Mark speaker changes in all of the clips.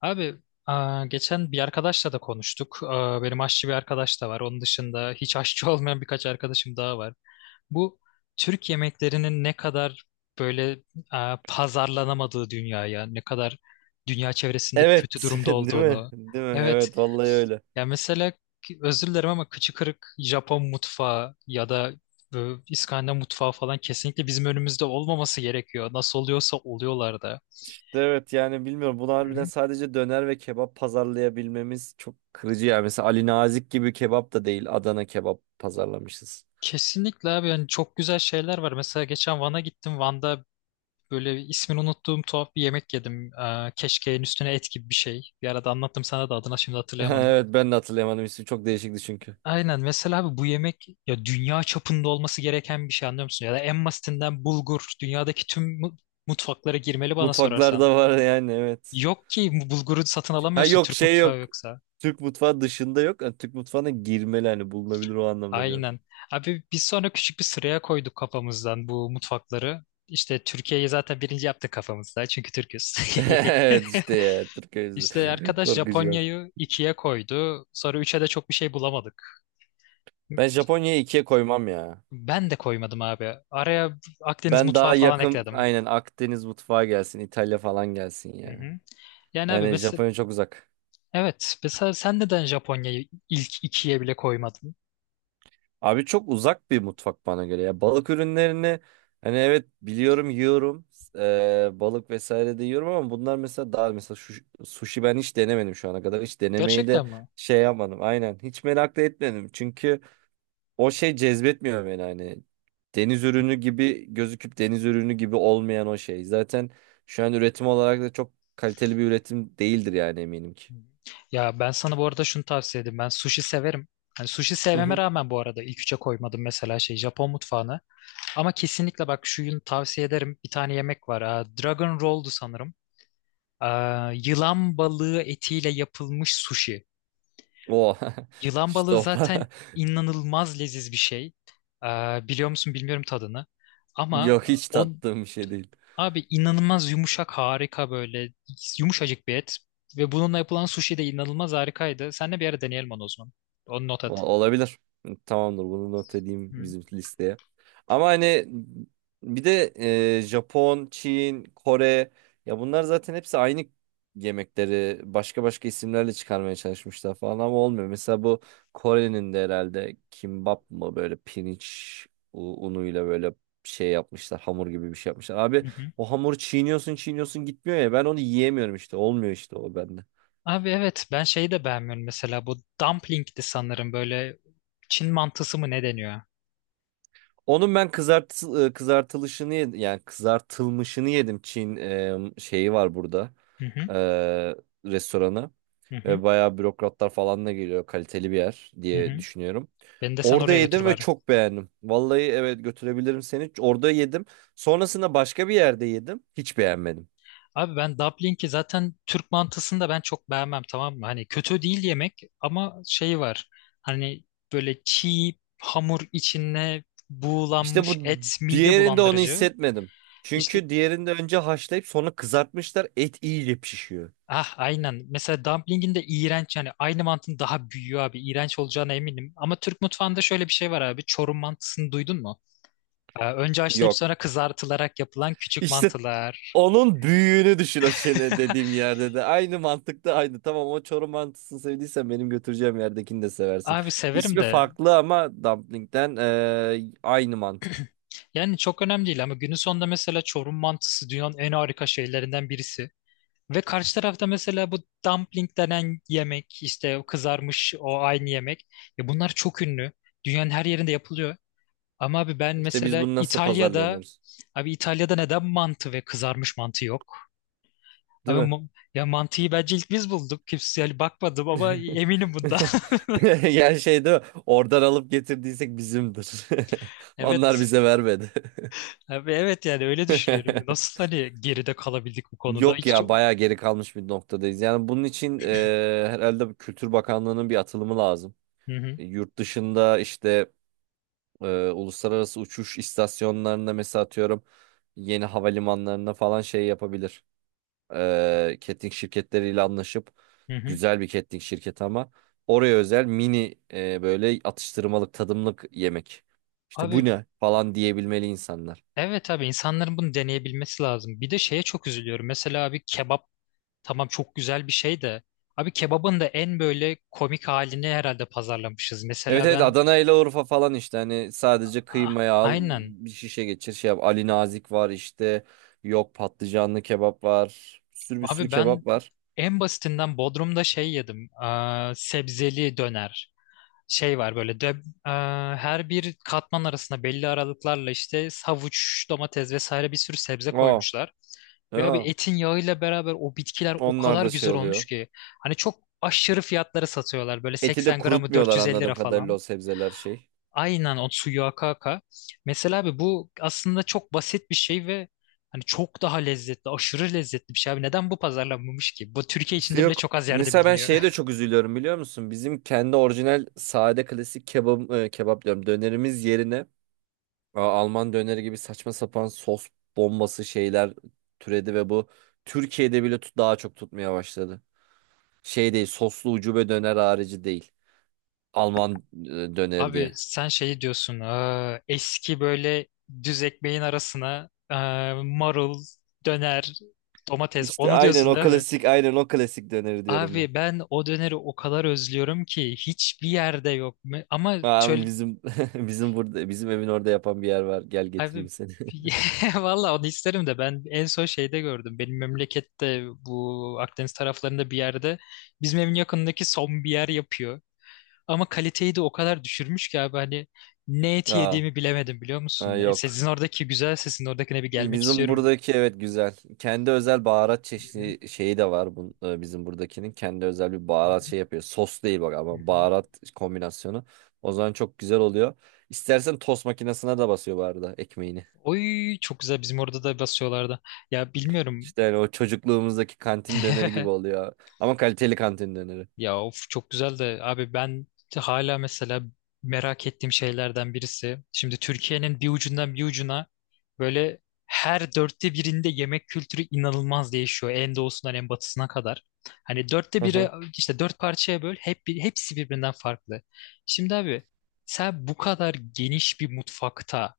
Speaker 1: Abi geçen bir arkadaşla da konuştuk. Benim aşçı bir arkadaş da var. Onun dışında hiç aşçı olmayan birkaç arkadaşım daha var. Bu Türk yemeklerinin ne kadar böyle pazarlanamadığı dünyaya, ne kadar dünya çevresinde kötü
Speaker 2: Evet,
Speaker 1: durumda
Speaker 2: değil mi?
Speaker 1: olduğunu.
Speaker 2: Değil mi?
Speaker 1: Evet.
Speaker 2: Evet, vallahi öyle.
Speaker 1: Ya mesela özür dilerim ama kıçı kırık Japon mutfağı ya da İskandinav mutfağı falan kesinlikle bizim önümüzde olmaması gerekiyor. Nasıl oluyorsa oluyorlar da.
Speaker 2: İşte evet yani bilmiyorum. Bunu harbiden sadece döner ve kebap pazarlayabilmemiz çok kırıcı yani. Mesela Ali Nazik gibi kebap da değil, Adana kebap pazarlamışız.
Speaker 1: Kesinlikle abi yani çok güzel şeyler var. Mesela geçen Van'a gittim. Van'da böyle ismini unuttuğum tuhaf bir yemek yedim. Keşkeğin üstüne et gibi bir şey. Bir arada anlattım sana da adına şimdi hatırlayamadım.
Speaker 2: Evet, ben de hatırlayamadım ismi. Çok değişikti çünkü.
Speaker 1: Aynen mesela abi bu yemek ya dünya çapında olması gereken bir şey, anlıyor musun? Ya da en basitinden bulgur dünyadaki tüm mutfaklara girmeli bana sorarsan.
Speaker 2: Mutfaklarda var yani, evet.
Speaker 1: Yok ki bu bulguru satın
Speaker 2: Ha,
Speaker 1: alamıyorsun,
Speaker 2: yok
Speaker 1: Türk
Speaker 2: şey
Speaker 1: mutfağı
Speaker 2: yok.
Speaker 1: yoksa.
Speaker 2: Türk mutfağı dışında yok. Yani Türk mutfağına girmeli, hani bulunabilir o anlamda diyorum.
Speaker 1: Aynen. Abi biz sonra küçük bir sıraya koyduk kafamızdan bu mutfakları. İşte Türkiye'yi zaten birinci yaptık kafamızda çünkü Türküz.
Speaker 2: Evet, işte ya Türk
Speaker 1: İşte
Speaker 2: öyle.
Speaker 1: arkadaş
Speaker 2: Korkucu ya.
Speaker 1: Japonya'yı ikiye koydu. Sonra üçe de çok bir şey bulamadık.
Speaker 2: Ben Japonya'yı ikiye koymam ya.
Speaker 1: Ben de koymadım abi. Araya Akdeniz
Speaker 2: Ben
Speaker 1: mutfağı
Speaker 2: daha
Speaker 1: falan
Speaker 2: yakın,
Speaker 1: ekledim.
Speaker 2: aynen Akdeniz mutfağı gelsin, İtalya falan gelsin
Speaker 1: Hı
Speaker 2: ya.
Speaker 1: hı. Yani abi
Speaker 2: Yani
Speaker 1: mesela
Speaker 2: Japonya çok uzak.
Speaker 1: evet mesela sen neden Japonya'yı ilk ikiye bile koymadın?
Speaker 2: Abi çok uzak bir mutfak bana göre ya. Balık ürünlerini hani evet biliyorum, yiyorum. Balık vesaire de yiyorum, ama bunlar mesela daha mesela şu, sushi ben hiç denemedim şu ana kadar. Hiç denemeyi de
Speaker 1: Gerçekten mi?
Speaker 2: şey yapmadım. Aynen hiç merak da etmedim. Çünkü o şey cezbetmiyor beni hani. Deniz ürünü gibi gözüküp deniz ürünü gibi olmayan o şey. Zaten şu an üretim olarak da çok kaliteli bir üretim değildir yani, eminim ki.
Speaker 1: Hı. Ya ben sana bu arada şunu tavsiye edeyim. Ben sushi severim. Hani sushi
Speaker 2: Hı
Speaker 1: sevmeme
Speaker 2: hı.
Speaker 1: rağmen bu arada ilk üçe koymadım mesela şey Japon mutfağını. Ama kesinlikle bak şunu tavsiye ederim. Bir tane yemek var. Dragon Roll'du sanırım. Yılan balığı etiyle yapılmış sushi.
Speaker 2: O
Speaker 1: Yılan
Speaker 2: işte
Speaker 1: balığı
Speaker 2: o.
Speaker 1: zaten inanılmaz leziz bir şey. Ee, Biliyor musun bilmiyorum tadını. Ama
Speaker 2: Yok, hiç
Speaker 1: o
Speaker 2: tattığım bir şey değil.
Speaker 1: abi inanılmaz yumuşak, harika, böyle yumuşacık bir et. Ve bununla yapılan sushi de inanılmaz harikaydı. Seninle bir ara deneyelim onu o zaman. Onu not
Speaker 2: Ol-
Speaker 1: et.
Speaker 2: Olabilir. Tamamdır, bunu not edeyim
Speaker 1: Hı.
Speaker 2: bizim listeye. Ama hani bir de Japon, Çin, Kore, ya bunlar zaten hepsi aynı yemekleri başka başka isimlerle çıkarmaya çalışmışlar falan ama olmuyor. Mesela bu Kore'nin de herhalde kimbap mı, böyle pirinç unuyla böyle şey yapmışlar, hamur gibi bir şey yapmışlar. Abi
Speaker 1: Hı hı.
Speaker 2: o hamuru çiğniyorsun çiğniyorsun gitmiyor ya, ben onu yiyemiyorum işte, olmuyor işte o bende.
Speaker 1: Abi evet, ben şeyi de beğenmiyorum mesela, bu dumpling'di sanırım, böyle Çin mantısı mı ne deniyor?
Speaker 2: Onun ben kızartılışını yedim. Yani kızartılmışını yedim. Çin şeyi var burada.
Speaker 1: Hı hı.
Speaker 2: E, restoranı.
Speaker 1: Hı hı.
Speaker 2: Ve bayağı bürokratlar falan da geliyor. Kaliteli bir yer
Speaker 1: Hı
Speaker 2: diye
Speaker 1: hı.
Speaker 2: düşünüyorum.
Speaker 1: Beni de sen
Speaker 2: Orada
Speaker 1: oraya götür
Speaker 2: yedim ve
Speaker 1: bari.
Speaker 2: çok beğendim. Vallahi evet, götürebilirim seni. Orada yedim. Sonrasında başka bir yerde yedim. Hiç beğenmedim.
Speaker 1: Abi ben dumpling'i zaten Türk mantısını da ben çok beğenmem, tamam mı? Hani kötü değil yemek ama şey var. Hani böyle çiğ hamur içine
Speaker 2: İşte
Speaker 1: buğulanmış
Speaker 2: bu
Speaker 1: et mide
Speaker 2: diğerinde onu
Speaker 1: bulandırıcı.
Speaker 2: hissetmedim.
Speaker 1: İşte
Speaker 2: Çünkü diğerinde önce haşlayıp sonra kızartmışlar. Et iyice pişiyor.
Speaker 1: ah aynen. Mesela dumpling'in de iğrenç yani, aynı mantının daha büyüğü abi. İğrenç olacağına eminim. Ama Türk mutfağında şöyle bir şey var abi. Çorum mantısını duydun mu? Önce haşlayıp
Speaker 2: Yok.
Speaker 1: sonra kızartılarak yapılan küçük
Speaker 2: İşte
Speaker 1: mantılar.
Speaker 2: onun büyüğünü düşün o çene dediğim yerde de. Aynı mantıkta aynı. Tamam, o Çorum mantısını sevdiysen benim götüreceğim yerdekini de seversin.
Speaker 1: Abi severim
Speaker 2: İsmi
Speaker 1: de
Speaker 2: farklı ama dumpling'den aynı mantık.
Speaker 1: yani çok önemli değil ama günün sonunda mesela Çorum mantısı dünyanın en harika şeylerinden birisi. Ve karşı tarafta mesela bu dumpling denen yemek, işte o kızarmış o aynı yemek. Ya bunlar çok ünlü. Dünyanın her yerinde yapılıyor. Ama abi ben
Speaker 2: İşte biz
Speaker 1: mesela
Speaker 2: bunu nasıl
Speaker 1: İtalya'da,
Speaker 2: pazarlayamıyoruz?
Speaker 1: abi İtalya'da neden mantı ve kızarmış mantı yok?
Speaker 2: Değil
Speaker 1: Abi
Speaker 2: mi?
Speaker 1: ya mantıyı bence ilk biz bulduk. Kimse yani bakmadım ama eminim bundan.
Speaker 2: Yani şey değil mi? Oradan alıp getirdiysek bizimdir. Onlar
Speaker 1: Evet.
Speaker 2: bize vermedi.
Speaker 1: Abi evet, yani öyle düşünüyorum. Nasıl hani geride kalabildik bu konuda?
Speaker 2: Yok
Speaker 1: Hiç.
Speaker 2: ya, bayağı geri kalmış bir noktadayız. Yani bunun için herhalde Kültür Bakanlığı'nın bir atılımı lazım.
Speaker 1: Hı hı.
Speaker 2: Yurt dışında işte uluslararası uçuş istasyonlarında mesela atıyorum yeni havalimanlarına falan şey yapabilir. Catering şirketleriyle anlaşıp
Speaker 1: Hı hı.
Speaker 2: güzel bir catering şirketi, ama oraya özel mini böyle atıştırmalık tadımlık yemek. İşte bu
Speaker 1: Abi
Speaker 2: ne falan diyebilmeli insanlar.
Speaker 1: evet abi, insanların bunu deneyebilmesi lazım. Bir de şeye çok üzülüyorum. Mesela abi kebap tamam çok güzel bir şey de, abi kebabın da en böyle komik halini herhalde pazarlamışız.
Speaker 2: Evet,
Speaker 1: Mesela
Speaker 2: evet,
Speaker 1: ben
Speaker 2: Adana ile Urfa falan işte, hani sadece
Speaker 1: ah,
Speaker 2: kıymayı al
Speaker 1: aynen
Speaker 2: bir şişe geçir şey yap. Ali Nazik var işte, yok patlıcanlı kebap var, bir sürü bir sürü
Speaker 1: abi, ben
Speaker 2: kebap var.
Speaker 1: en basitinden Bodrum'da şey yedim. Sebzeli döner. Şey var böyle de, e, her bir katman arasında belli aralıklarla işte havuç, domates vesaire bir sürü sebze
Speaker 2: Aa,
Speaker 1: koymuşlar. Ve abi
Speaker 2: aa.
Speaker 1: etin yağıyla beraber o bitkiler o
Speaker 2: Onlar
Speaker 1: kadar
Speaker 2: da şey
Speaker 1: güzel olmuş
Speaker 2: oluyor.
Speaker 1: ki. Hani çok aşırı fiyatlara satıyorlar. Böyle
Speaker 2: Eti de
Speaker 1: 80 gramı
Speaker 2: kurutmuyorlar
Speaker 1: 450 lira
Speaker 2: anladığım kadarıyla,
Speaker 1: falan.
Speaker 2: o sebzeler şey.
Speaker 1: Aynen o suyu aka aka. Mesela abi bu aslında çok basit bir şey ve hani çok daha lezzetli, aşırı lezzetli bir şey abi. Neden bu pazarlanmamış ki? Bu Türkiye
Speaker 2: İşte
Speaker 1: içinde bile
Speaker 2: yok.
Speaker 1: çok az yerde
Speaker 2: Mesela ben
Speaker 1: biliniyor.
Speaker 2: şeye de çok üzülüyorum, biliyor musun? Bizim kendi orijinal sade klasik kebap, kebap diyorum, dönerimiz yerine Alman döneri gibi saçma sapan sos bombası şeyler türedi ve bu Türkiye'de bile daha çok tutmaya başladı. Şey değil, soslu ucube döner harici değil. Alman döneri
Speaker 1: Abi
Speaker 2: diye.
Speaker 1: sen şey diyorsun, "Aa, eski böyle düz ekmeğin arasına aa, marul, döner, domates,"
Speaker 2: İşte
Speaker 1: onu
Speaker 2: aynen
Speaker 1: diyorsun
Speaker 2: o
Speaker 1: değil mi?
Speaker 2: klasik, aynen o klasik döneri diyorum ben.
Speaker 1: Abi ben o döneri o kadar özlüyorum ki hiçbir yerde yok. Ama çöl
Speaker 2: Aa, bizim bizim burada bizim evin orada yapan bir yer var. Gel
Speaker 1: abi
Speaker 2: getireyim seni.
Speaker 1: valla onu isterim de ben en son şeyde gördüm. Benim memlekette bu Akdeniz taraflarında bir yerde, bizim evin yakındaki son bir yer yapıyor. Ama kaliteyi de o kadar düşürmüş ki abi, hani ne eti
Speaker 2: Aa,
Speaker 1: yediğimi bilemedim biliyor
Speaker 2: ha,
Speaker 1: musun?
Speaker 2: yok.
Speaker 1: Sizin oradaki güzel sesin oradakine bir gelmek
Speaker 2: Bizim
Speaker 1: istiyorum.
Speaker 2: buradaki, evet güzel. Kendi özel baharat
Speaker 1: Hı hı,
Speaker 2: çeşidi şeyi de var bizim buradakinin. Kendi özel bir
Speaker 1: hı
Speaker 2: baharat
Speaker 1: hı,
Speaker 2: şey yapıyor. Sos değil bak,
Speaker 1: hı
Speaker 2: ama
Speaker 1: hı.
Speaker 2: baharat kombinasyonu. O zaman çok güzel oluyor. İstersen tost makinesine de basıyor bu arada ekmeğini.
Speaker 1: Oy çok güzel, bizim orada da basıyorlardı. Ya bilmiyorum.
Speaker 2: İşte hani o çocukluğumuzdaki kantin döneri gibi oluyor. Ama kaliteli kantin döneri.
Speaker 1: Ya of, çok güzel de abi, ben hala mesela merak ettiğim şeylerden birisi. Şimdi Türkiye'nin bir ucundan bir ucuna böyle her dörtte birinde yemek kültürü inanılmaz değişiyor. En doğusundan en batısına kadar. Hani dörtte
Speaker 2: Hı
Speaker 1: biri,
Speaker 2: hı.
Speaker 1: işte dört parçaya böl hep, hepsi birbirinden farklı. Şimdi abi sen bu kadar geniş bir mutfakta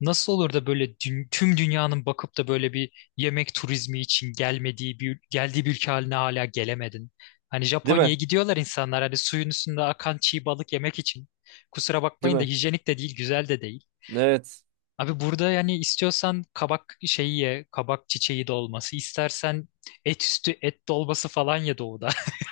Speaker 1: nasıl olur da böyle tüm dünyanın bakıp da böyle bir yemek turizmi için gelmediği bir geldiği bir ülke haline hala gelemedin? Hani
Speaker 2: Değil mi?
Speaker 1: Japonya'ya gidiyorlar insanlar hani suyun üstünde akan çiğ balık yemek için. Kusura
Speaker 2: Değil
Speaker 1: bakmayın da
Speaker 2: mi?
Speaker 1: hijyenik de değil, güzel de değil.
Speaker 2: Evet.
Speaker 1: Abi burada yani istiyorsan kabak şeyi ye, kabak çiçeği dolması, istersen et üstü et dolması falan ye doğuda.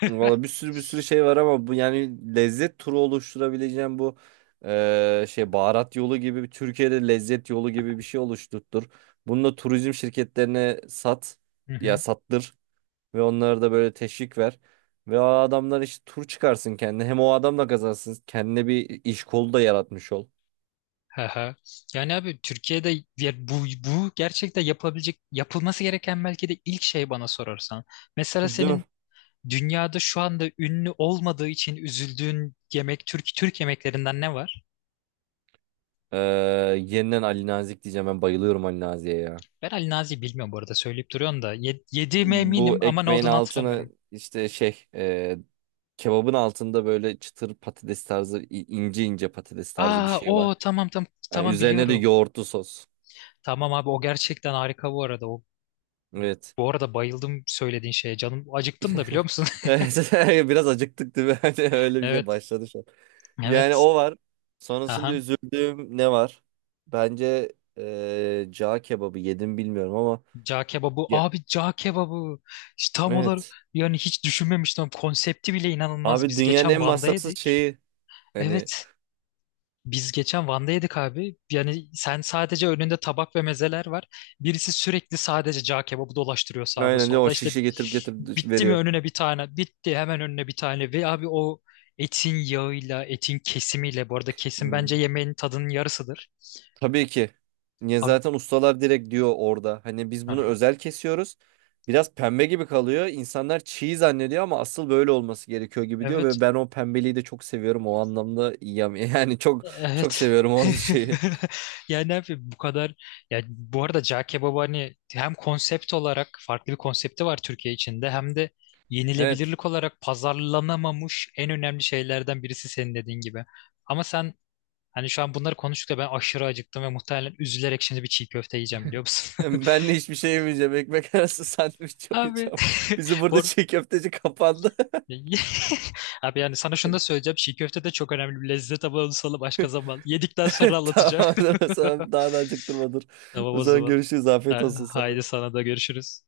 Speaker 2: Valla bir sürü bir sürü şey var ama bu yani lezzet turu oluşturabileceğim bu şey baharat yolu gibi Türkiye'de lezzet yolu gibi bir şey oluşturtur. Bunu da turizm şirketlerine sat
Speaker 1: Hı
Speaker 2: ya
Speaker 1: hı.
Speaker 2: sattır, ve onlara da böyle teşvik ver. Ve o adamlar işte tur çıkarsın kendine, hem o adam da kazansın kendine, bir iş kolu da yaratmış ol.
Speaker 1: Hı hı. Yani abi Türkiye'de ya bu gerçekten yapılabilecek, yapılması gereken belki de ilk şey bana sorarsan. Mesela
Speaker 2: Değil mi?
Speaker 1: senin dünyada şu anda ünlü olmadığı için üzüldüğün yemek, Türk Türk yemeklerinden ne var?
Speaker 2: Eee, yeniden Ali Nazik diyeceğim, ben bayılıyorum Ali Nazik'e ya.
Speaker 1: Ben Ali Nazi'yi bilmiyorum bu arada, söyleyip duruyorsun da. Yediğime
Speaker 2: Bu
Speaker 1: eminim ama ne
Speaker 2: ekmeğin
Speaker 1: olduğunu
Speaker 2: altını
Speaker 1: hatırlamıyorum.
Speaker 2: işte şey, kebabın altında böyle çıtır patates tarzı, ince ince patates tarzı bir
Speaker 1: Aa
Speaker 2: şey var.
Speaker 1: o tamam tamam
Speaker 2: Yani
Speaker 1: tamam,
Speaker 2: üzerine de
Speaker 1: biliyorum.
Speaker 2: yoğurtlu sos.
Speaker 1: Tamam abi o gerçekten harika bu arada. O,
Speaker 2: Evet.
Speaker 1: bu arada bayıldım söylediğin şeye. Canım acıktım da biliyor musun?
Speaker 2: Evet, biraz acıktık değil mi? Hani öyle bir şey
Speaker 1: Evet.
Speaker 2: başladı şu an. Yani
Speaker 1: Evet.
Speaker 2: o var. Sonrasında
Speaker 1: Aha.
Speaker 2: üzüldüğüm ne var? Bence cağ kebabı yedim bilmiyorum ama,
Speaker 1: Cağ kebabı.
Speaker 2: ya,
Speaker 1: Abi cağ kebabı. İşte tam olarak,
Speaker 2: evet.
Speaker 1: yani hiç düşünmemiştim. Konsepti bile inanılmaz.
Speaker 2: Abi
Speaker 1: Biz
Speaker 2: dünyanın
Speaker 1: geçen
Speaker 2: en
Speaker 1: Van'da
Speaker 2: masrafsız
Speaker 1: yedik.
Speaker 2: şeyi, hani
Speaker 1: Evet. Biz geçen Van'da yedik abi. Yani sen sadece önünde tabak ve mezeler var. Birisi sürekli sadece cağ kebabı dolaştırıyor sağda
Speaker 2: aynen
Speaker 1: solda.
Speaker 2: o
Speaker 1: İşte
Speaker 2: şişi getirip getirip
Speaker 1: bitti mi
Speaker 2: veriyor.
Speaker 1: önüne bir tane, bitti hemen önüne bir tane. Ve abi o etin yağıyla, etin kesimiyle, bu arada kesim
Speaker 2: Hmm.
Speaker 1: bence yemeğin tadının yarısıdır.
Speaker 2: Tabii ki. Niye
Speaker 1: Abi,
Speaker 2: zaten ustalar direkt diyor orada. Hani biz
Speaker 1: hı
Speaker 2: bunu
Speaker 1: hı,
Speaker 2: özel kesiyoruz. Biraz pembe gibi kalıyor. İnsanlar çiğ zannediyor ama asıl böyle olması gerekiyor gibi diyor,
Speaker 1: evet.
Speaker 2: ve ben o pembeliği de çok seviyorum o anlamda. Yani çok çok
Speaker 1: Evet.
Speaker 2: seviyorum o şeyi.
Speaker 1: Yani ne yapayım bu kadar, yani bu arada cağ kebabı hani hem konsept olarak farklı bir konsepti var Türkiye içinde hem de
Speaker 2: Evet.
Speaker 1: yenilebilirlik olarak pazarlanamamış en önemli şeylerden birisi senin dediğin gibi. Ama sen hani şu an bunları konuştukça ben aşırı acıktım ve muhtemelen üzülerek şimdi bir çiğ köfte yiyeceğim biliyor musun?
Speaker 2: Ben de hiçbir şey yemeyeceğim. Ekmek arası sandviç
Speaker 1: Abi
Speaker 2: yapacağım. Bizi
Speaker 1: bu
Speaker 2: burada
Speaker 1: ar-
Speaker 2: çiğ köfteci kapandı.
Speaker 1: Abi yani sana şunu da söyleyeceğim. Çiğ köfte de çok önemli bir lezzet ama onu sana başka zaman yedikten sonra anlatacağım.
Speaker 2: Tamam. O zaman daha da acıktırma, dur.
Speaker 1: Tamam
Speaker 2: O
Speaker 1: o
Speaker 2: zaman
Speaker 1: zaman.
Speaker 2: görüşürüz. Afiyet olsun
Speaker 1: Haydi
Speaker 2: sana.
Speaker 1: sana da görüşürüz.